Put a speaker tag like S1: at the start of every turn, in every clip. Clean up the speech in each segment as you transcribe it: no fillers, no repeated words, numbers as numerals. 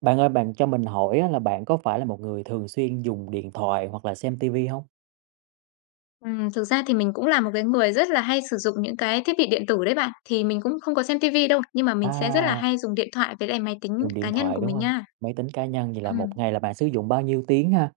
S1: Bạn ơi, bạn cho mình hỏi á là bạn có phải là một người thường xuyên dùng điện thoại hoặc là xem tivi không?
S2: Thực ra thì mình cũng là một cái người rất là hay sử dụng những cái thiết bị điện tử đấy bạn. Thì mình cũng không có xem tivi đâu, nhưng mà mình sẽ rất là
S1: À,
S2: hay dùng điện thoại với lại máy tính
S1: dùng
S2: cá
S1: điện
S2: nhân
S1: thoại,
S2: của
S1: đúng
S2: mình
S1: không?
S2: nha.
S1: Máy tính cá nhân, vậy là
S2: Ừm,
S1: một ngày là bạn sử dụng bao nhiêu tiếng ha?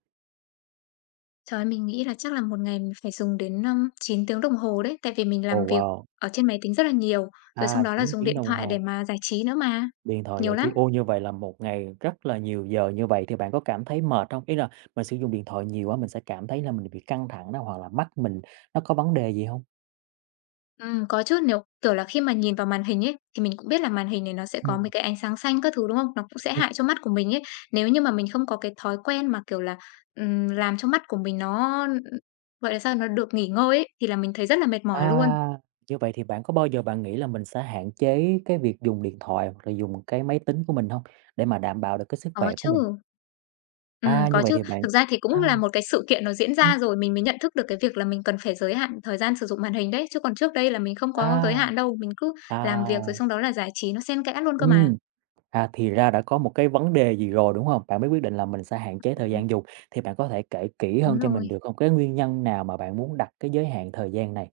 S2: Trời ơi, mình nghĩ là chắc là một ngày mình phải dùng đến, 9 tiếng đồng hồ đấy, tại vì mình
S1: Ồ,
S2: làm việc
S1: wow!
S2: ở trên máy tính rất là nhiều, rồi xong
S1: À,
S2: đó là
S1: 9
S2: dùng
S1: tiếng
S2: điện
S1: đồng
S2: thoại để
S1: hồ,
S2: mà giải trí nữa mà.
S1: điện thoại
S2: Nhiều
S1: giải
S2: lắm.
S1: trí. Ô, như vậy là một ngày rất là nhiều giờ như vậy thì bạn có cảm thấy mệt không? Ý là mình sử dụng điện thoại nhiều quá mình sẽ cảm thấy là mình bị căng thẳng đó, hoặc là mắt mình nó có vấn đề gì không?
S2: Có chứ, nếu, kiểu là, khi mà nhìn vào màn hình ấy, thì mình cũng biết là màn hình này nó sẽ có mấy
S1: Ừm.
S2: cái ánh sáng xanh các thứ, đúng không? Nó cũng sẽ hại cho mắt của mình ấy. Nếu như mà mình không có cái thói quen mà, kiểu là, làm cho mắt của mình nó, gọi là sao, nó được nghỉ ngơi ấy, thì là mình thấy rất là mệt mỏi luôn.
S1: À, như vậy thì bạn có bao giờ bạn nghĩ là mình sẽ hạn chế cái việc dùng điện thoại hoặc là dùng cái máy tính của mình không? Để mà đảm bảo được cái sức
S2: Có
S1: khỏe của
S2: chứ,
S1: mình? À, như
S2: có
S1: vậy
S2: chứ.
S1: thì bạn
S2: Thực ra thì cũng
S1: à,
S2: là một cái sự kiện nó diễn
S1: ừm,
S2: ra rồi mình mới nhận thức được cái việc là mình cần phải giới hạn thời gian sử dụng màn hình đấy, chứ còn trước đây là mình không có giới
S1: à,
S2: hạn đâu, mình cứ làm việc rồi
S1: à,
S2: xong đó là giải trí nó xen kẽ luôn cơ mà.
S1: ừm, thì ra đã có một cái vấn đề gì rồi, đúng không? Bạn mới quyết định là mình sẽ hạn chế thời
S2: Ừm,
S1: gian dùng, thì bạn có thể kể kỹ
S2: đúng
S1: hơn cho
S2: rồi.
S1: mình được không? Cái nguyên nhân nào mà bạn muốn đặt cái giới hạn thời gian này?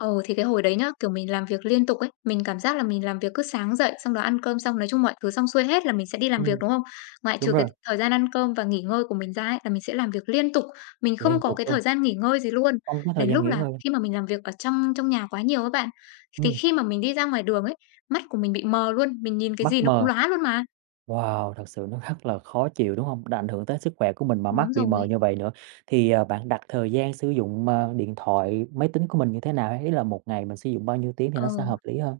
S2: Ồ, thì cái hồi đấy nhá, kiểu, mình làm việc liên tục ấy, mình cảm giác là mình làm việc cứ sáng dậy, xong đó ăn cơm xong, nói chung mọi thứ xong xuôi hết là mình sẽ đi làm việc,
S1: Ừm,
S2: đúng không? Ngoại
S1: đúng
S2: trừ cái
S1: rồi,
S2: thời gian ăn cơm và nghỉ ngơi của mình ra ấy, là mình sẽ làm việc liên tục, mình không
S1: liên
S2: có
S1: tục
S2: cái thời
S1: luôn,
S2: gian nghỉ ngơi gì luôn.
S1: không có thời
S2: Đến
S1: gian
S2: lúc
S1: nghỉ
S2: là
S1: ngơi luôn.
S2: khi mà mình làm việc ở trong trong nhà quá nhiều các bạn, thì
S1: Ừm,
S2: khi mà mình đi ra ngoài đường ấy, mắt của mình bị mờ luôn, mình nhìn cái
S1: mắt
S2: gì nó cũng
S1: mờ.
S2: lóa luôn mà.
S1: Wow, thật sự nó rất là khó chịu, đúng không? Đã ảnh hưởng tới sức khỏe của mình mà mắt
S2: Đúng
S1: bị mờ
S2: rồi.
S1: như vậy nữa, thì, bạn đặt thời gian sử dụng, điện thoại, máy tính của mình như thế nào? Hay là một ngày mình sử dụng bao nhiêu tiếng thì
S2: Ờ.
S1: nó sẽ hợp lý hơn?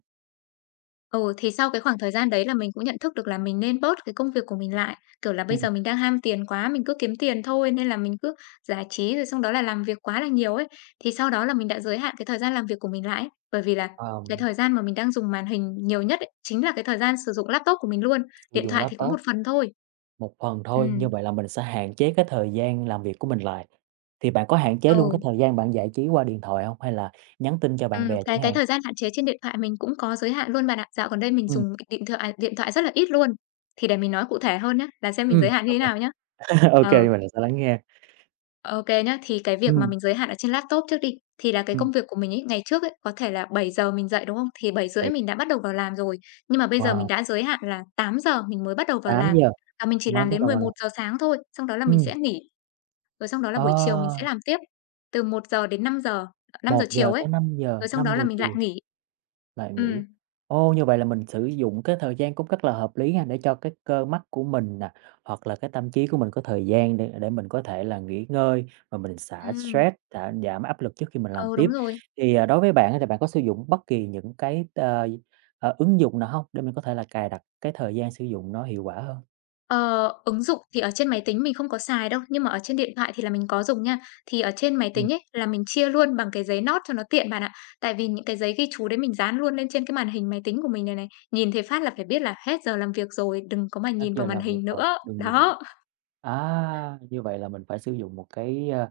S2: Ừ, thì sau cái khoảng thời gian đấy là mình cũng nhận thức được là mình nên bớt cái công việc của mình lại. Kiểu là bây
S1: Ừm.
S2: giờ mình đang ham tiền quá, mình cứ kiếm tiền thôi nên là mình cứ giải trí rồi xong đó là làm việc quá là nhiều ấy. Thì sau đó là mình đã giới hạn cái thời gian làm việc của mình lại ấy. Bởi vì là cái
S1: Ờm,
S2: thời gian mà mình đang dùng màn hình nhiều nhất ấy, chính là cái thời gian sử dụng laptop của mình luôn.
S1: sử
S2: Điện
S1: dụng
S2: thoại thì cũng
S1: laptop
S2: một phần thôi.
S1: một phần thôi,
S2: Ừm,
S1: như vậy là mình sẽ hạn chế cái thời gian làm việc của mình lại. Thì bạn có hạn chế luôn
S2: ừ,
S1: cái thời gian bạn giải trí qua điện thoại không? Hay là nhắn tin cho bạn
S2: ừm,
S1: bè
S2: cái
S1: chẳng
S2: cái
S1: hạn?
S2: thời gian hạn chế trên điện thoại mình cũng có giới hạn luôn bạn ạ. Dạo gần đây mình
S1: Ừ,
S2: dùng điện thoại rất là ít luôn. Thì để mình nói cụ thể hơn nhé là xem mình giới hạn như thế
S1: OK,
S2: nào nhá.
S1: kê, ô
S2: Ờ.
S1: kê, mình sẽ lắng nghe.
S2: OK kê nhá. Thì cái
S1: Ừ,
S2: việc mà mình giới hạn ở trên laptop trước đi, thì là cái công
S1: Ừm,
S2: việc của mình ấy, ngày trước ấy, có thể là 7 giờ mình dậy, đúng không? Thì 7:30
S1: vậy
S2: mình đã bắt đầu vào làm rồi, nhưng mà bây giờ mình
S1: Wow,
S2: đã giới hạn là 8 giờ mình mới bắt đầu vào làm,
S1: 8:00
S2: và mình chỉ
S1: mới
S2: làm
S1: bắt
S2: đến
S1: đầu
S2: mười
S1: vào
S2: một
S1: làm.
S2: giờ sáng thôi, xong đó là mình sẽ
S1: Ừm,
S2: nghỉ, rồi xong đó là
S1: ờ.
S2: buổi chiều mình sẽ làm tiếp, từ 1 giờ đến 5 giờ, năm giờ
S1: Một
S2: chiều
S1: giờ
S2: ấy,
S1: tới năm giờ
S2: rồi xong
S1: năm
S2: đó là
S1: giờ
S2: mình lại
S1: chiều
S2: nghỉ.
S1: là nghỉ.
S2: Ừm,
S1: Ô, như vậy là mình sử dụng cái thời gian cũng rất là hợp lý ha, để cho cái cơ mắt của mình nè, hoặc là cái tâm trí của mình có thời gian để mình có thể là nghỉ ngơi và mình xả
S2: ừm,
S1: stress, xả giảm áp lực trước khi mình làm
S2: ừ, đúng
S1: tiếp.
S2: rồi.
S1: Thì, đối với bạn á, thì bạn có sử dụng bất kỳ những cái, ứng dụng nào không để mình có thể là cài đặt cái thời gian sử dụng nó hiệu quả hơn?
S2: Ờ, ứng dụng thì ở trên máy tính mình không có xài đâu, nhưng mà ở trên điện thoại thì là mình có dùng nha. Thì ở trên máy
S1: Ừm,
S2: tính ấy là mình chia luôn bằng cái giấy note cho nó tiện bạn ạ. Tại vì những cái giấy ghi chú đấy mình dán luôn lên trên cái màn hình máy tính của mình này này. Nhìn thấy phát là phải biết là hết giờ làm việc rồi, đừng có mà
S1: hết
S2: nhìn vào
S1: giờ
S2: màn
S1: làm việc
S2: hình
S1: rồi,
S2: nữa.
S1: đừng dùng.
S2: Đó.
S1: À, như vậy là mình phải sử dụng một cái, a,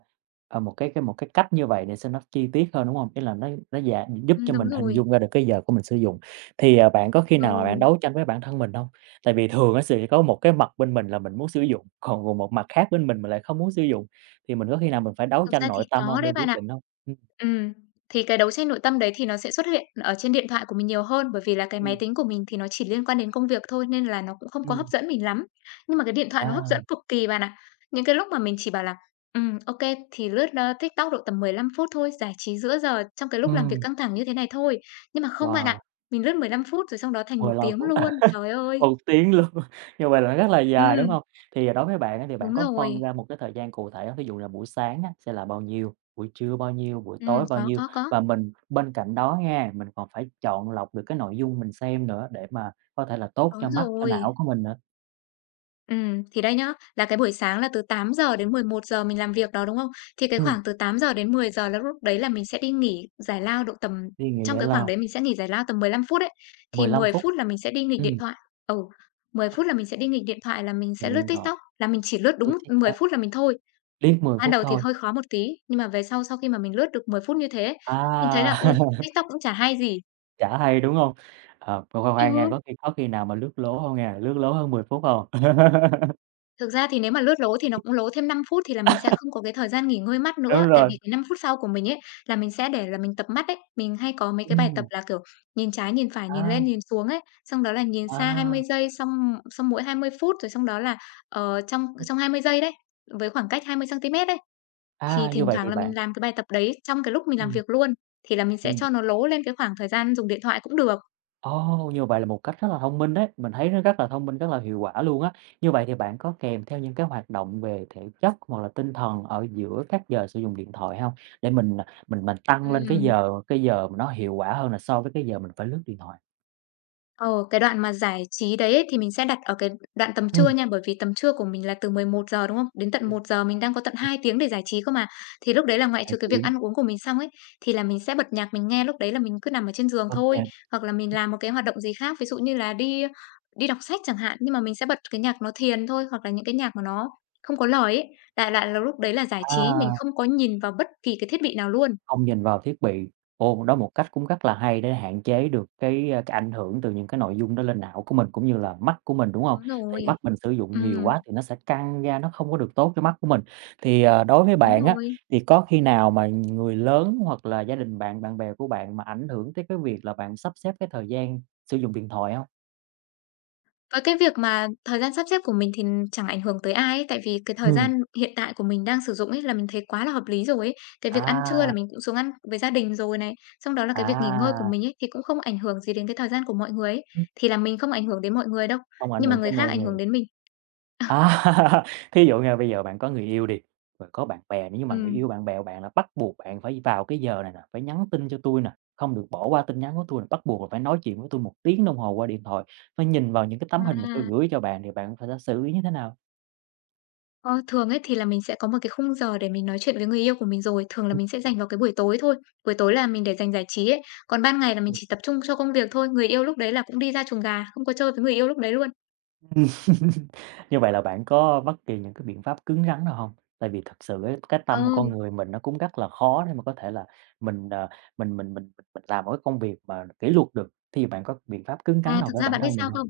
S1: à, một cái một cái cách như vậy để xem nó chi tiết hơn, đúng hông? Ý là nó dạ giúp cho
S2: Đúng
S1: mình hình
S2: rồi.
S1: dung ra được cái giờ của mình sử dụng. Thì, bạn có khi nào mà bạn
S2: Ừ.
S1: đấu tranh với bản thân mình hông? Tại vì thường á sẽ có một cái mặt bên mình là mình muốn sử dụng, còn còn một mặt khác bên mình lại không muốn sử dụng, thì mình có khi nào mình phải đấu
S2: Thực
S1: tranh
S2: ra thì
S1: nội tâm
S2: có
S1: hông để
S2: đấy bạn
S1: quyết
S2: ạ.
S1: định hông?
S2: Ừm, thì cái đấu tranh nội tâm đấy thì nó sẽ xuất hiện ở trên điện thoại của mình nhiều hơn, bởi vì là cái máy
S1: Ừm,
S2: tính của mình thì nó chỉ liên quan đến công việc thôi nên là nó cũng không có hấp
S1: ừm,
S2: dẫn mình lắm. Nhưng mà cái điện thoại nó hấp dẫn
S1: à,
S2: cực kỳ bạn ạ. Những cái lúc mà mình chỉ bảo là, ok thì lướt, TikTok độ tầm 15 phút thôi, giải trí giữa giờ trong cái lúc làm việc
S1: ừm,
S2: căng thẳng như thế này thôi. Nhưng mà không bạn ạ,
S1: wow,
S2: mình lướt 15 phút rồi xong đó thành một
S1: 15
S2: tiếng
S1: phút.
S2: luôn. Trời ơi!
S1: 1 tiếng luôn, như vậy là rất là dài, đúng
S2: Ừm,
S1: hông? Thì, đối với bạn á thì bạn
S2: đúng
S1: có phân
S2: rồi.
S1: ra một cái thời gian cụ thể hông? Ví dụ là buổi sáng á sẽ là bao nhiêu, buổi trưa bao nhiêu, buổi tối bao nhiêu?
S2: Có, có.
S1: Và mình bên cạnh đó nha, mình còn phải chọn lọc được cái nội dung mình xem nữa để mà có thể là tốt cho
S2: Đúng
S1: mắt, cho
S2: rồi.
S1: não của mình nữa.
S2: Thì đấy nhá, là cái buổi sáng là từ 8 giờ đến 11 giờ mình làm việc đó, đúng không? Thì cái
S1: Ừm,
S2: khoảng từ 8 giờ đến 10 giờ là lúc đấy là mình sẽ đi nghỉ giải lao độ tầm
S1: thì nghĩ
S2: trong
S1: vậy
S2: cái khoảng
S1: là
S2: đấy mình sẽ nghỉ giải lao tầm 15 phút ấy, thì
S1: 15
S2: 10
S1: phút,
S2: phút là mình sẽ đi nghịch điện
S1: ừm,
S2: thoại. Ừ, mười
S1: đó,
S2: phút là mình sẽ đi nghịch điện thoại là mình sẽ
S1: mình
S2: lướt
S1: điện thoại,
S2: TikTok, là mình chỉ lướt
S1: lướt
S2: đúng 10
S1: TikTok,
S2: phút là mình thôi.
S1: liếc 10
S2: Ban
S1: phút
S2: đầu thì
S1: thôi,
S2: hơi khó một tí, nhưng mà về sau, sau khi mà mình lướt được 10 phút như thế mình thấy
S1: à,
S2: là, ôi, TikTok cũng chả hay gì.
S1: chả hay, đúng hông? Ờ, thôi khoan khoan nha,
S2: Ừ.
S1: có khi nào mà lướt lố hông nha, lướt lố hơn 10 phút hông?
S2: Thực ra thì nếu mà lướt lố thì nó cũng lố thêm 5 phút thì là mình sẽ không có cái thời gian nghỉ ngơi mắt nữa,
S1: Đúng
S2: tại
S1: rồi,
S2: vì cái 5 phút sau của mình ấy, là mình sẽ để là mình tập mắt ấy. Mình hay có mấy cái bài tập
S1: ừm.
S2: là, kiểu, nhìn trái, nhìn phải, nhìn
S1: À,
S2: lên, nhìn xuống ấy, xong đó là nhìn xa hai
S1: à,
S2: mươi giây, xong xong mỗi 20 phút, rồi xong đó là, trong
S1: ừm,
S2: trong 20 giây đấy, với khoảng cách 20 cm centimet đấy, thì
S1: à, như
S2: thỉnh
S1: vậy
S2: thoảng
S1: thì
S2: là
S1: bạn
S2: mình làm cái bài tập đấy trong cái lúc mình làm
S1: ừm,
S2: việc luôn, thì là mình sẽ
S1: ừm,
S2: cho nó lố lên cái khoảng thời gian dùng điện thoại cũng được.
S1: ồ, như vậy là một cách rất là thông minh đấy, mình thấy nó rất là thông minh, rất là hiệu quả luôn á. Như vậy thì bạn có kèm theo những cái hoạt động về thể chất hoặc là tinh thần ở giữa các giờ sử dụng điện thoại hông? Để mình, mình tăng lên cái
S2: Ừm.
S1: giờ cái giờ mà nó hiệu quả hơn là so với cái giờ mình phải lướt điện thoại.
S2: Ồ, cái đoạn mà giải trí đấy ấy, thì mình sẽ đặt ở cái đoạn tầm trưa
S1: Ừm,
S2: nha, bởi vì tầm trưa của mình là từ 11 giờ đúng không? Đến tận
S1: ừm,
S2: 1 giờ mình đang có tận
S1: ừm,
S2: 2 tiếng để giải trí cơ mà. Thì lúc đấy là ngoại trừ cái việc
S1: tiếng,
S2: ăn uống của mình xong ấy, thì là mình sẽ bật nhạc mình nghe, lúc đấy là mình cứ nằm ở trên giường
S1: bật
S2: thôi,
S1: nhạc,
S2: hoặc là mình làm một cái hoạt động gì khác, ví dụ như là đi đi đọc sách chẳng hạn, nhưng mà mình sẽ bật cái nhạc nó thiền thôi, hoặc là những cái nhạc mà nó không có lời ấy. Đại loại là lúc đấy là giải trí, mình
S1: à.
S2: không có nhìn vào bất kỳ cái thiết bị nào luôn.
S1: Không nhìn vào thiết bị. Ồ, đó một cách cũng rất là hay để hạn chế được cái, cái ảnh hưởng từ những cái nội dung đó lên não của mình, cũng như là mắt của mình, đúng hông?
S2: Đúng
S1: Thì
S2: rồi.
S1: mắt mình sử dụng nhiều quá
S2: Ừm,
S1: thì nó sẽ căng ra, nó không có được tốt cho mắt của mình. Thì, đối với
S2: đúng
S1: bạn á,
S2: rồi.
S1: thì có khi nào mà người lớn hoặc là gia đình bạn, bạn bè của bạn mà ảnh hưởng tới cái việc là bạn sắp xếp cái thời gian sử dụng điện thoại hông?
S2: Với cái việc mà thời gian sắp xếp của mình thì chẳng ảnh hưởng tới ai ấy, tại vì cái thời
S1: Ừm,
S2: gian hiện tại của mình đang sử dụng ấy là mình thấy quá là hợp lý rồi ấy. Cái việc ăn trưa là
S1: à,
S2: mình cũng xuống ăn với gia đình rồi này, xong đó là cái việc nghỉ ngơi của
S1: à,
S2: mình ấy thì cũng không ảnh hưởng gì đến cái thời gian của mọi người ấy, thì là mình không ảnh hưởng đến mọi người đâu,
S1: hông ảnh
S2: nhưng mà
S1: hưởng tới
S2: người khác
S1: mọi
S2: ảnh hưởng
S1: người.
S2: đến mình.
S1: À, thí dụ nha, bây giờ bạn có người yêu đi, rồi có bạn bè nữa, nhưng mà người yêu
S2: Ừm,
S1: bạn bè của bạn là bắt buộc bạn phải vào cái giờ này nè, phải nhắn tin cho tôi nè, không được bỏ qua tin nhắn của tôi nè, bắt buộc là phải nói chuyện với tôi 1 tiếng đồng hồ qua điện thoại, phải nhìn vào những cái tấm hình mà tôi
S2: à.
S1: gửi cho bạn thì bạn phải đã xử lý như thế nào?
S2: Ờ, thường ấy thì là mình sẽ có một cái khung giờ để mình nói chuyện với người yêu của mình rồi, thường là
S1: Ừm,
S2: mình sẽ dành vào cái buổi tối thôi. Buổi tối là mình để dành giải trí ấy, còn ban ngày là mình
S1: ừm.
S2: chỉ tập trung cho công việc thôi. Người yêu lúc đấy là cũng đi ra chuồng gà, không có chơi với người yêu lúc đấy luôn.
S1: Như vậy là bạn có bất kỳ những cái biện pháp cứng rắn nào không? Tại vì thật sự á, cái
S2: Ờ,
S1: tâm con người mình nó cũng rất là khó để mà có thể là mình, ờ, mình làm một cái công việc mà kỷ luật được, thì bạn có biện pháp cứng rắn
S2: à,
S1: nào
S2: thực
S1: với
S2: ra
S1: bản
S2: bạn biết
S1: thân mình
S2: sao
S1: không?
S2: không?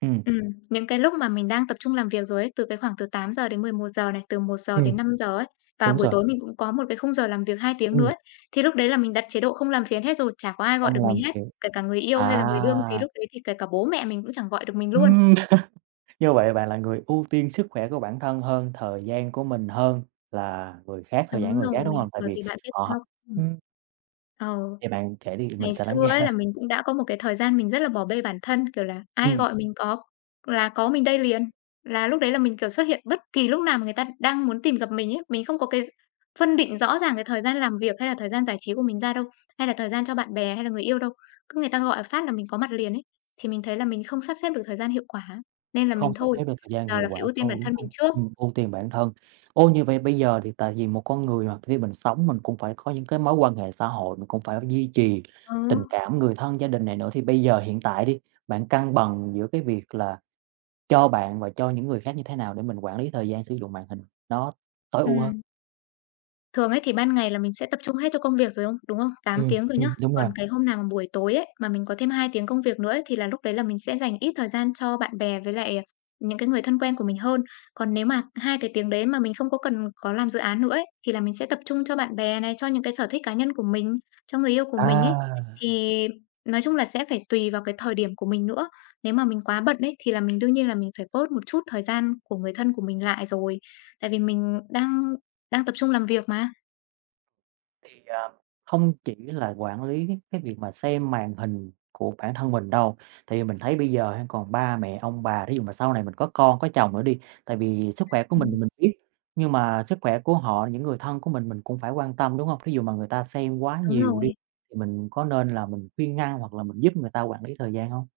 S1: Ừm.
S2: Ừm, những cái lúc mà mình đang tập trung làm việc rồi ấy, từ cái khoảng từ 8 giờ đến 11 giờ này, từ 1 giờ
S1: Ừm.
S2: đến 5 giờ ấy, và
S1: Đúng
S2: buổi
S1: rồi.
S2: tối mình cũng có một cái khung giờ làm việc 2 tiếng nữa
S1: Ừm.
S2: ấy, thì lúc đấy là mình đặt chế độ không làm phiền hết rồi, chả có ai gọi được
S1: Không
S2: mình
S1: làm
S2: hết,
S1: thiệt
S2: kể cả người yêu hay là
S1: à?
S2: người đương gì lúc đấy thì kể cả bố mẹ mình cũng chẳng gọi được mình luôn.
S1: Ừm. Như vậy bạn là người ưu tiên sức khỏe của bản thân hơn, thời gian của mình hơn là người khác, thời gian
S2: Đúng
S1: của người khác, đúng
S2: rồi,
S1: hông? Tại
S2: bởi
S1: vì
S2: vì bạn biết sao
S1: họ
S2: ừm,
S1: ừm,
S2: ờ,
S1: thì bạn kể đi
S2: ngày
S1: mình sẽ lắng
S2: xưa
S1: nghe.
S2: ấy là mình cũng đã có một cái thời gian mình rất là bỏ bê bản thân, kiểu là, ai
S1: Ừm,
S2: gọi mình có là có mình đây liền, là lúc đấy là mình, kiểu, xuất hiện bất kỳ lúc nào mà người ta đang muốn tìm gặp mình ấy. Mình không có cái phân định rõ ràng cái thời gian làm việc hay là thời gian giải trí của mình ra đâu, hay là thời gian cho bạn bè hay là người yêu đâu. Cứ người ta gọi phát là mình có mặt liền ấy, thì mình thấy là mình không sắp xếp được thời gian hiệu quả, nên là mình
S1: không sắp
S2: thôi,
S1: xếp được thời gian
S2: giờ là
S1: hiệu quả
S2: phải ưu tiên bản
S1: thôi, đúng
S2: thân mình
S1: hông?
S2: trước.
S1: Ưu tiên bản thân. Ô, như vậy bây giờ thì tại vì một con người mà khi mình sống mình cũng phải có những cái mối quan hệ xã hội, mình cũng phải duy trì
S2: Ừ,
S1: tình cảm, người thân, gia đình này nữa, thì bây giờ hiện tại đi, bạn cân bằng giữa cái việc là cho bạn và cho những người khác như thế nào để mình quản lý thời gian sử dụng màn hình nó tối ưu hơn?
S2: ừm. Thường ấy thì ban ngày là mình sẽ tập trung hết cho công việc rồi không? Đúng không? tám tiếng rồi nhá.
S1: Đúng rồi.
S2: Còn cái hôm nào mà buổi tối ấy, mà mình có thêm 2 tiếng công việc nữa ấy, thì là lúc đấy là mình sẽ dành ít thời gian cho bạn bè với lại những cái người thân quen của mình hơn. Còn nếu mà 2 cái tiếng đấy mà mình không có cần có làm dự án nữa ấy, thì là mình sẽ tập trung cho bạn bè này, cho những cái sở thích cá nhân của mình, cho người yêu của mình ấy.
S1: À!
S2: Thì nói chung là sẽ phải tùy vào cái thời điểm của mình nữa. Nếu mà mình quá bận ấy thì là mình đương nhiên là mình phải bớt một chút thời gian của người thân của mình lại rồi. Tại vì mình đang đang tập trung làm việc mà.
S1: Thì, không chỉ là quản lý cái việc mà xem màn hình của bản thân mình đâu, tại vì mình thấy bây giờ ha, còn ba mẹ, ông bà, thí dụ mà sau này mình có con, có chồng nữa đi, tại vì sức khỏe của mình
S2: Ừm,
S1: thì mình biết, nhưng mà sức khỏe của họ, những người thân của mình cũng phải quan tâm, đúng hông? Thí dụ mà người ta xem quá
S2: đúng
S1: nhiều đi,
S2: rồi.
S1: thì mình có nên là mình khuyên ngăn hoặc là mình giúp người ta quản lý thời gian hông?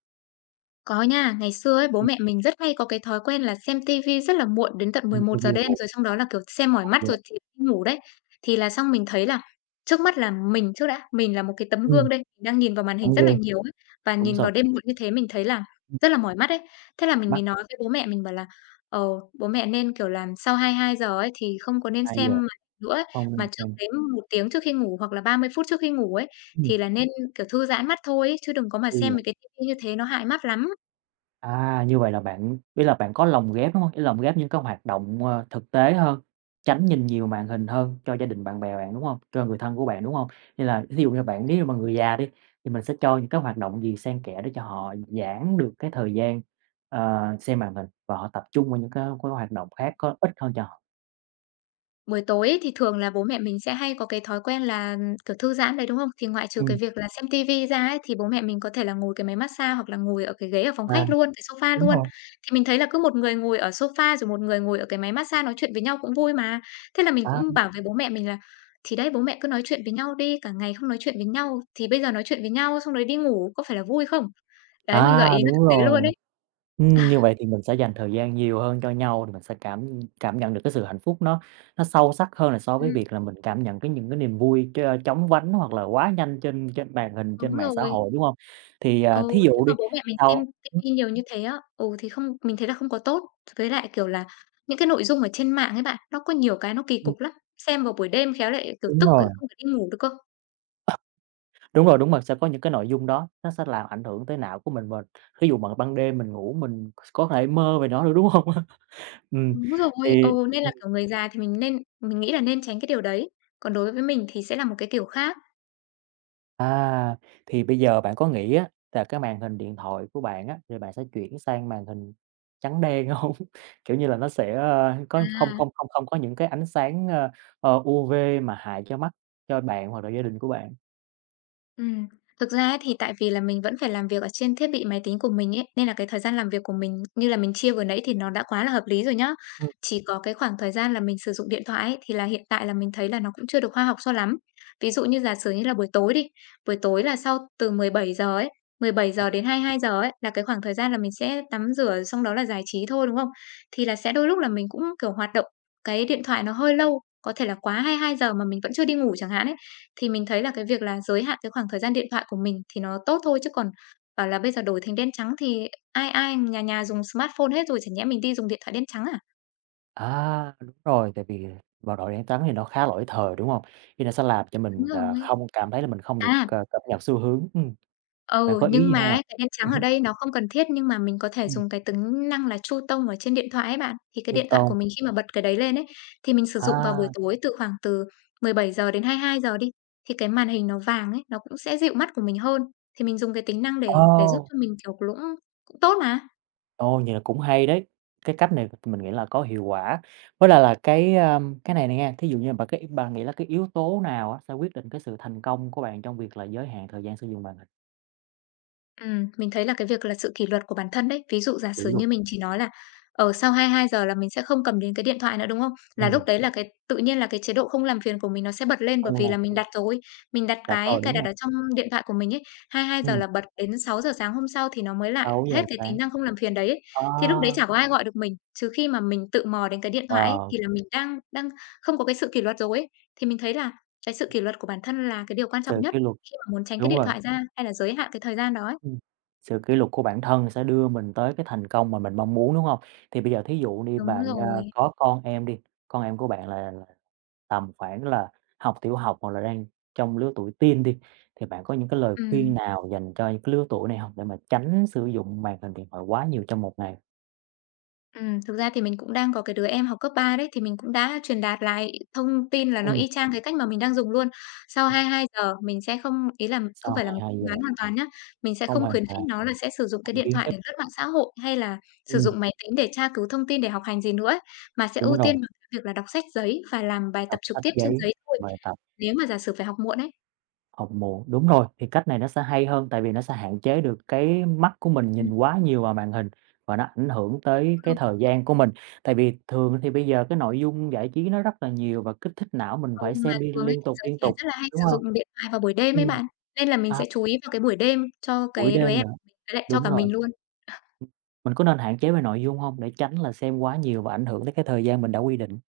S2: Có nha, ngày xưa ấy, bố
S1: Ừm.
S2: mẹ mình rất hay có cái thói quen là xem tivi rất là muộn đến tận
S1: Xem
S2: mười
S1: ti
S2: một giờ
S1: vi
S2: đêm,
S1: 1-1
S2: rồi xong đó là, kiểu, xem mỏi mắt
S1: giờ.
S2: rồi thì ngủ đấy. Thì là xong mình thấy là trước mắt là mình trước đã, mình là một cái tấm
S1: Ừm.
S2: gương đây, mình đang nhìn vào màn hình
S1: Tấm
S2: rất là
S1: gương,
S2: nhiều ấy, và
S1: đúng
S2: nhìn
S1: rồi,
S2: vào đêm muộn như thế mình thấy là
S1: ừm,
S2: rất là mỏi mắt ấy. Thế là
S1: mỏi
S2: mình mới
S1: mắt
S2: nói với bố mẹ mình bảo là "Ờ, bố mẹ nên, kiểu làm sau 22:00 ấy thì không có nên
S1: hai
S2: xem
S1: giờ
S2: màn hình nữa ấy,
S1: không
S2: mà
S1: nên
S2: trước
S1: xem,
S2: đến 1 tiếng trước khi ngủ hoặc là 30 phút trước khi ngủ ấy,
S1: ừm,
S2: thì là nên, kiểu, thư giãn mắt thôi ấy, chứ đừng có mà xem
S1: 4:00.
S2: mấy cái tivi như thế nó hại mắt lắm."
S1: À, như vậy là bạn ý là bạn có lồng ghép, đúng hông? Ý lồng ghép những cái hoạt động, thực tế hơn, tránh nhìn nhiều màn hình hơn cho gia đình bạn bè bạn, đúng hông? Cho người thân của bạn, đúng hông? Như là thí dụ như bạn nếu mà người già đi, thì mình sẽ cho những cái hoạt động gì xen kẽ để cho họ giãn được cái thời gian, xem màn hình và họ tập trung vào những cái hoạt động khác có ích hơn cho họ.
S2: Buổi tối ấy thì thường là bố mẹ mình sẽ hay có cái thói quen là, kiểu, thư giãn đấy, đúng không? Thì ngoại trừ cái
S1: Ừm,
S2: việc là xem ti ra ấy, thì bố mẹ mình có thể là ngồi cái máy massage hoặc là ngồi ở cái ghế ở phòng
S1: và
S2: khách luôn, cái sofa
S1: đúng
S2: luôn.
S1: rồi,
S2: Thì mình thấy là cứ một người ngồi ở sofa rồi một người ngồi ở cái máy massage nói chuyện với nhau cũng vui mà. Thế là mình
S1: à,
S2: cũng bảo với bố mẹ mình là "Thì đấy, bố mẹ cứ nói chuyện với nhau đi, cả ngày không nói chuyện với nhau thì bây giờ nói chuyện với nhau xong rồi đi ngủ có phải là vui không?" Đấy, mình gợi ý nó
S1: đúng
S2: thực tế luôn ấy.
S1: rồi. Như vậy thì mình sẽ dành thời gian nhiều hơn cho nhau thì mình sẽ cảm cảm nhận được cái sự hạnh phúc nó sâu sắc hơn là so với
S2: Ừm,
S1: việc là mình cảm nhận cái những cái niềm vui chóng vánh hoặc là quá nhanh trên trên màn hình,
S2: đúng
S1: trên mạng xã
S2: rồi.
S1: hội, đúng không? Thì,
S2: Ừ,
S1: thí
S2: nếu
S1: dụ đi,
S2: mà bố mẹ mình
S1: sau
S2: xem ti
S1: ừm,
S2: vi nhiều như thế á, ừ, thì không mình thấy là không có tốt. Với lại, kiểu là, những cái nội dung ở trên mạng ấy bạn, nó có nhiều cái nó kỳ
S1: ừm,
S2: cục lắm, xem vào buổi đêm khéo lại, kiểu,
S1: đúng
S2: tức
S1: rồi,
S2: không thể đi ngủ được cơ.
S1: đúng rồi, đúng rồi, sẽ có những cái nội dung đó nó sẽ làm ảnh hưởng tới não của mình thí dụ mà ban đêm mình ngủ mình có thể mơ về nó nữa, đúng không? Ừm,
S2: Đúng rồi,
S1: thì
S2: ừ, nên là, kiểu, người già thì mình nên mình nghĩ là nên tránh cái điều đấy, còn đối với mình thì sẽ là một cái kiểu khác.
S1: À, thì bây giờ bạn có nghĩ á là cái màn hình điện thoại của bạn á, rồi bạn sẽ chuyển sang màn hình trắng đen hông? Kiểu như là, nó sẽ, có không
S2: À.
S1: không không không có những cái ánh sáng, UV mà hại cho mắt cho bạn hoặc là gia đình của bạn.
S2: Ừm, thực ra ấy thì tại vì là mình vẫn phải làm việc ở trên thiết bị máy tính của mình ấy, nên là cái thời gian làm việc của mình như là mình chia vừa nãy thì nó đã quá là hợp lý rồi nhá.
S1: Ừm.
S2: Chỉ có cái khoảng thời gian là mình sử dụng điện thoại ấy, thì là hiện tại là mình thấy là nó cũng chưa được khoa học cho lắm. Ví dụ như giả sử như là buổi tối đi, buổi tối là sau từ 17 giờ ấy, 17 giờ đến hai hai mươi hai giờ ấy là cái khoảng thời gian là mình sẽ tắm rửa xong đó là giải trí thôi, đúng không? Thì là sẽ đôi lúc là mình cũng, kiểu, hoạt động cái điện thoại nó hơi lâu, có thể là quá hai hai mươi hai giờ mà mình vẫn chưa đi ngủ chẳng hạn ấy, thì mình thấy là cái việc là giới hạn cái khoảng thời gian điện thoại của mình thì nó tốt thôi, chứ còn bảo là bây giờ đổi thành đen trắng thì ai ai nhà nhà dùng smartphone hết rồi, chả nhẽ mình đi dùng điện thoại đen trắng à?
S1: À, đúng rồi, tại vì màu đỏ đen trắng thì nó khá lỗi thời, đúng hông? Thì nó sẽ làm cho
S2: Đúng
S1: mình,
S2: rồi.
S1: không cảm thấy là mình không được,
S2: À,
S1: cập nhật xu hướng. Bạn
S2: ừ,
S1: có ý
S2: nhưng
S1: gì
S2: mà
S1: hông ạ?
S2: ấy, cái đen trắng ở đây nó không cần thiết, nhưng mà mình có thể
S1: Ừm,
S2: dùng cái tính năng là Chu tông ở trên điện thoại ấy bạn. Thì cái
S1: Lưu
S2: điện thoại của
S1: Tông,
S2: mình khi mà bật cái đấy lên ấy, thì mình sử dụng vào buổi
S1: à,
S2: tối từ khoảng từ 17 giờ đến hai hai mươi hai giờ đi, thì cái màn hình nó vàng ấy, nó cũng sẽ dịu mắt của mình hơn. Thì mình dùng cái tính năng để
S1: ồ!
S2: để giúp cho mình, kiểu, cũng cũng tốt mà.
S1: Ồ, vậy là cũng hay đấy. Cái cách này mình nghĩ là có hiệu quả. Với lại là cái, cái này này nha, thí dụ như bạn cái bạn nghĩ là cái yếu tố nào á sẽ quyết định cái sự thành công của bạn trong việc là giới hạn thời gian sử dụng màn hình?
S2: Mình thấy là cái việc là sự kỷ luật của bản thân đấy. Ví dụ giả
S1: Kỷ
S2: sử
S1: luật,
S2: như mình chỉ nói là, ở sau 22 giờ là mình sẽ không cầm đến cái điện thoại nữa, đúng không? Là lúc
S1: ừm,
S2: đấy là cái tự nhiên là cái chế độ không làm phiền của mình nó sẽ bật lên, bởi
S1: không
S2: vì
S1: làm
S2: là mình
S1: việc
S2: đặt rồi, mình đặt
S1: đặt
S2: cái
S1: rồi,
S2: cài
S1: đúng
S2: đặt
S1: không?
S2: ở trong điện thoại của mình ấy, 22 giờ
S1: Hông?
S2: là bật đến 6 giờ sáng hôm sau thì nó mới lại
S1: sáu giờ
S2: hết cái tính
S1: sáng.
S2: năng không làm phiền đấy ấy.
S1: Ờ,
S2: Thì lúc đấy chả có ai gọi được mình, trừ khi mà mình tự mò đến cái điện thoại ấy,
S1: ờ,
S2: thì là mình đang đang không có cái sự kỷ luật rồi ấy. Thì mình thấy là cái sự kỷ luật của bản thân là cái điều quan trọng
S1: sự
S2: nhất
S1: kỷ luật,
S2: khi mà muốn tránh cái
S1: đúng
S2: điện
S1: rồi,
S2: thoại ra hay là giới hạn cái thời gian đó ấy.
S1: ừm, sự kỷ luật của bản thân sẽ đưa mình tới cái thành công mà mình mong muốn, đúng không? Thì bây giờ thí dụ đi
S2: Đúng
S1: bạn,
S2: rồi.
S1: có con em đi, con em của bạn là tầm khoảng là học tiểu học hoặc là đang trong lứa tuổi teen đi, thì bạn có những cái lời
S2: Ừm,
S1: khuyên nào dành cho những cái lứa tuổi này hông? Để mà tránh sử dụng màn hình điện thoại quá nhiều trong một ngày.
S2: thực ra thì mình cũng đang có cái đứa em học cấp 3 đấy, thì mình cũng đã truyền đạt lại thông tin là nó
S1: Ừm,
S2: y chang cái cách mà mình đang dùng luôn. Sau
S1: ừm,
S2: 22 giờ mình sẽ không ý là không
S1: sau
S2: phải là mình cấm
S1: 22:00
S2: đoán hoàn toàn nhá, mình sẽ
S1: không
S2: không
S1: hoàn
S2: khuyến
S1: toàn
S2: khích nó là sẽ sử dụng cái
S1: không
S2: điện
S1: khuyến
S2: thoại
S1: khích.
S2: để lướt mạng xã hội, hay là sử
S1: Ừm,
S2: dụng máy tính để tra cứu thông tin để học hành gì nữa ấy, mà sẽ
S1: đúng
S2: ưu tiên
S1: rồi,
S2: bằng cái việc là đọc sách giấy và làm bài tập
S1: đọc
S2: trực
S1: sách
S2: tiếp trên
S1: giấy,
S2: giấy thôi,
S1: bài tập.
S2: nếu mà giả sử phải học muộn ấy.
S1: Hồng mù, đúng rồi, thì cách này nó sẽ hay hơn, tại vì nó sẽ hạn chế được cái mắt của mình
S2: Ừm.
S1: nhìn quá nhiều vào màn hình và nó ảnh hưởng tới cái thời gian của mình. Tại vì thường thì bây giờ cái nội dung giải trí nó rất là nhiều và kích thích não mình
S2: Ừ,
S1: phải
S2: mà
S1: xem đi
S2: thường ấy thì giới
S1: liên
S2: trẻ
S1: tục,
S2: rất là hay
S1: đúng
S2: sử
S1: không?
S2: dụng điện thoại vào buổi đêm ấy
S1: Ừm,
S2: bạn, nên là mình
S1: à,
S2: sẽ chú ý vào cái buổi đêm cho
S1: buổi
S2: cái đứa
S1: đêm
S2: em
S1: nữa,
S2: của mình với lại cho
S1: đúng
S2: cả
S1: rồi,
S2: mình luôn.
S1: mình có nên hạn chế về nội dung hông để tránh là xem quá nhiều và ảnh hưởng tới cái thời gian mình đã quy định?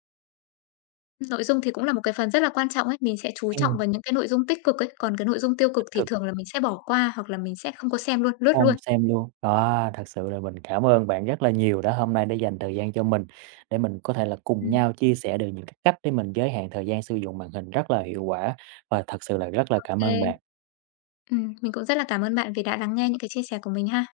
S2: Nội dung thì cũng là một cái phần rất là quan trọng ấy, mình sẽ chú trọng
S1: Ừm,
S2: vào những cái nội dung tích cực ấy, còn cái nội dung tiêu cực
S1: tích
S2: thì
S1: cực.
S2: thường là mình sẽ bỏ qua hoặc là mình sẽ không có xem luôn, lướt
S1: Hông,
S2: luôn.
S1: xem luôn. Đó, thật sự là mình cảm ơn bạn rất là nhiều đã hôm nay đã dành thời gian cho mình, để mình có thể là cùng
S2: Ừm,
S1: nhau chia sẻ được những cái cách để mình giới hạn thời gian sử dụng màn hình rất là hiệu quả, và thật sự là rất là cảm
S2: ô.
S1: ơn bạn.
S2: Mình cũng rất là cảm ơn bạn vì đã lắng nghe những cái chia sẻ của mình ha.